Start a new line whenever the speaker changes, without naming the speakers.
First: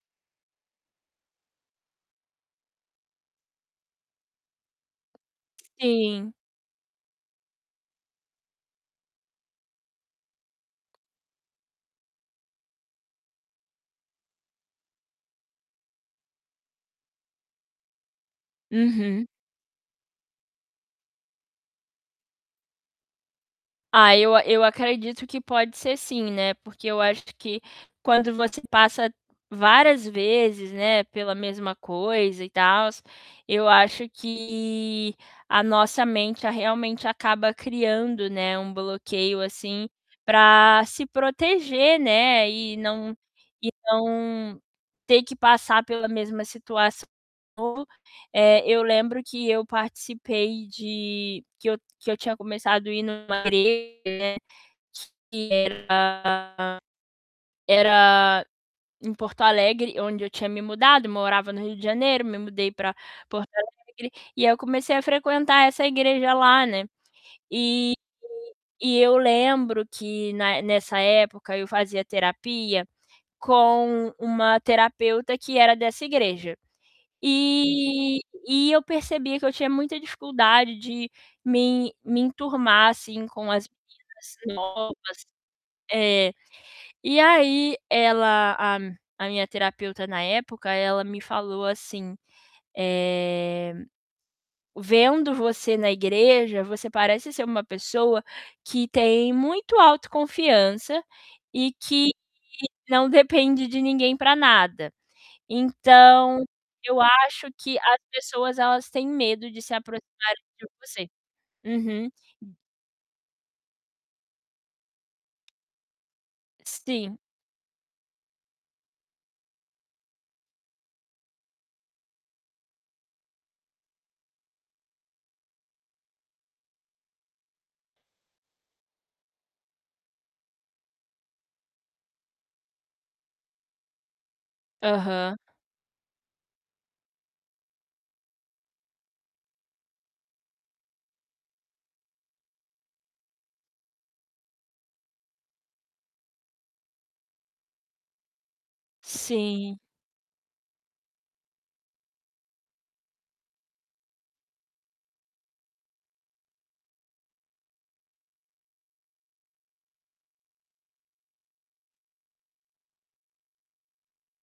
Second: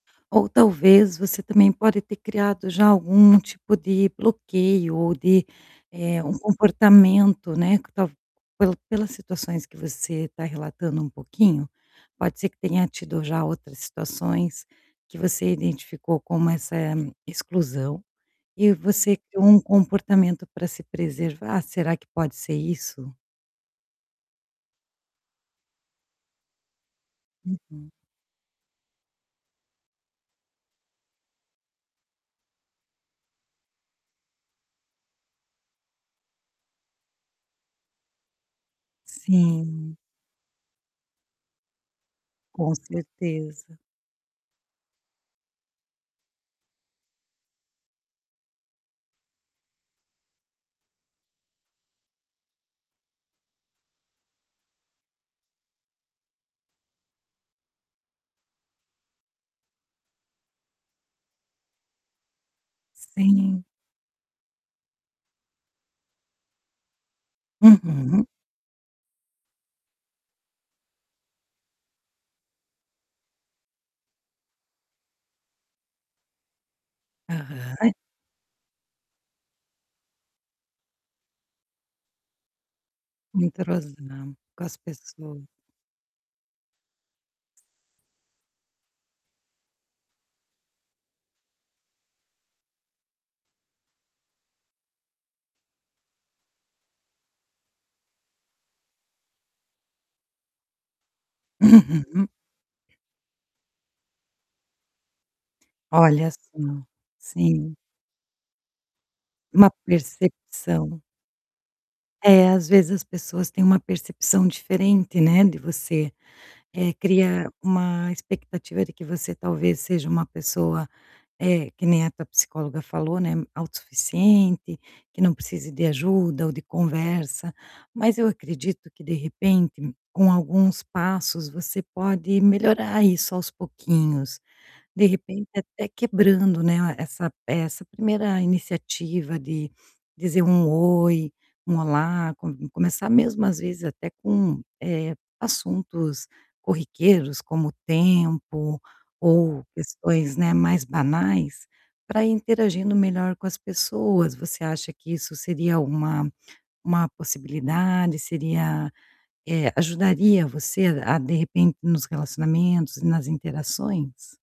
Ou talvez você também pode ter criado já algum tipo de bloqueio ou de, eh, um
Sim.
comportamento, né, que tal pela pelas situações que você tá relatando um pouquinho, pode ser que tenha tido já outras situações, que você identificou como essa exclusão e você
Uhum.
criou um comportamento para se preservar, será que pode ser isso?
Ah, eu eu acredito que pode ser sim, né, porque eu acho que
Uhum.
quando você passa várias vezes, né, pela mesma coisa e tals, eu acho que a nossa mente, realmente, acaba criando, né, um bloqueio assim
Sim.
pra se proteger, né,
Com
e não e
certeza.
não ter que passar pela mesma situação, de eh, eu lembro que eu participei de que eu que eu tinha começado ir numa igreja, né, que era era em Porto Alegre, onde eu tinha me mudado, morava no Rio de Janeiro, me mudei pra Porto
Sim.
Alegre, e aí eu comecei a frequentar essa igreja lá, né, e
Uhum.
e eu lembro que na nessa época eu fazia terapia, com uma terapeuta que era dessa igreja.
Aham.
E e eu percebia que eu tinha muita dificuldade de me me enturmar, assim,
Não
com as
entrosa,
meninas
com as
novas.
pessoas.
É. E aí ela, a a minha terapeuta na época, ela me falou assim. Eh, "Vendo você na igreja, você parece ser uma pessoa que tem muito autoconfiança e que
Uhum.
não depende de ninguém para nada.
Olha,
Então,
sim.
eu acho
Sim.
que as pessoas elas têm medo de
Uma
se aproximarem de
percepção.
você". Uhum.
É, às vezes as pessoas têm uma percepção diferente, né, de você, eh,
Sim.
cria uma expectativa de que você talvez seja uma pessoa, eh, que nem a tua psicóloga falou, né, auto suficiente, que não precise de ajuda ou de conversa, mas eu acredito que, de repente, com alguns passos, você pode melhorar isso aos pouquinhos. De
Aham.
repente até quebrando, né, essa essa 1ª iniciativa de dizer um "oi", um "olá", co começar mesmo às vezes até com, eh, assuntos corriqueiros, como o tempo, ou
Sim.
questões, né, mais banais, para ir interagindo melhor com as pessoas, você acha que isso seria uma uma possibilidade, seria, eh, ajudaria você a de repente, nos relacionamentos e nas interações?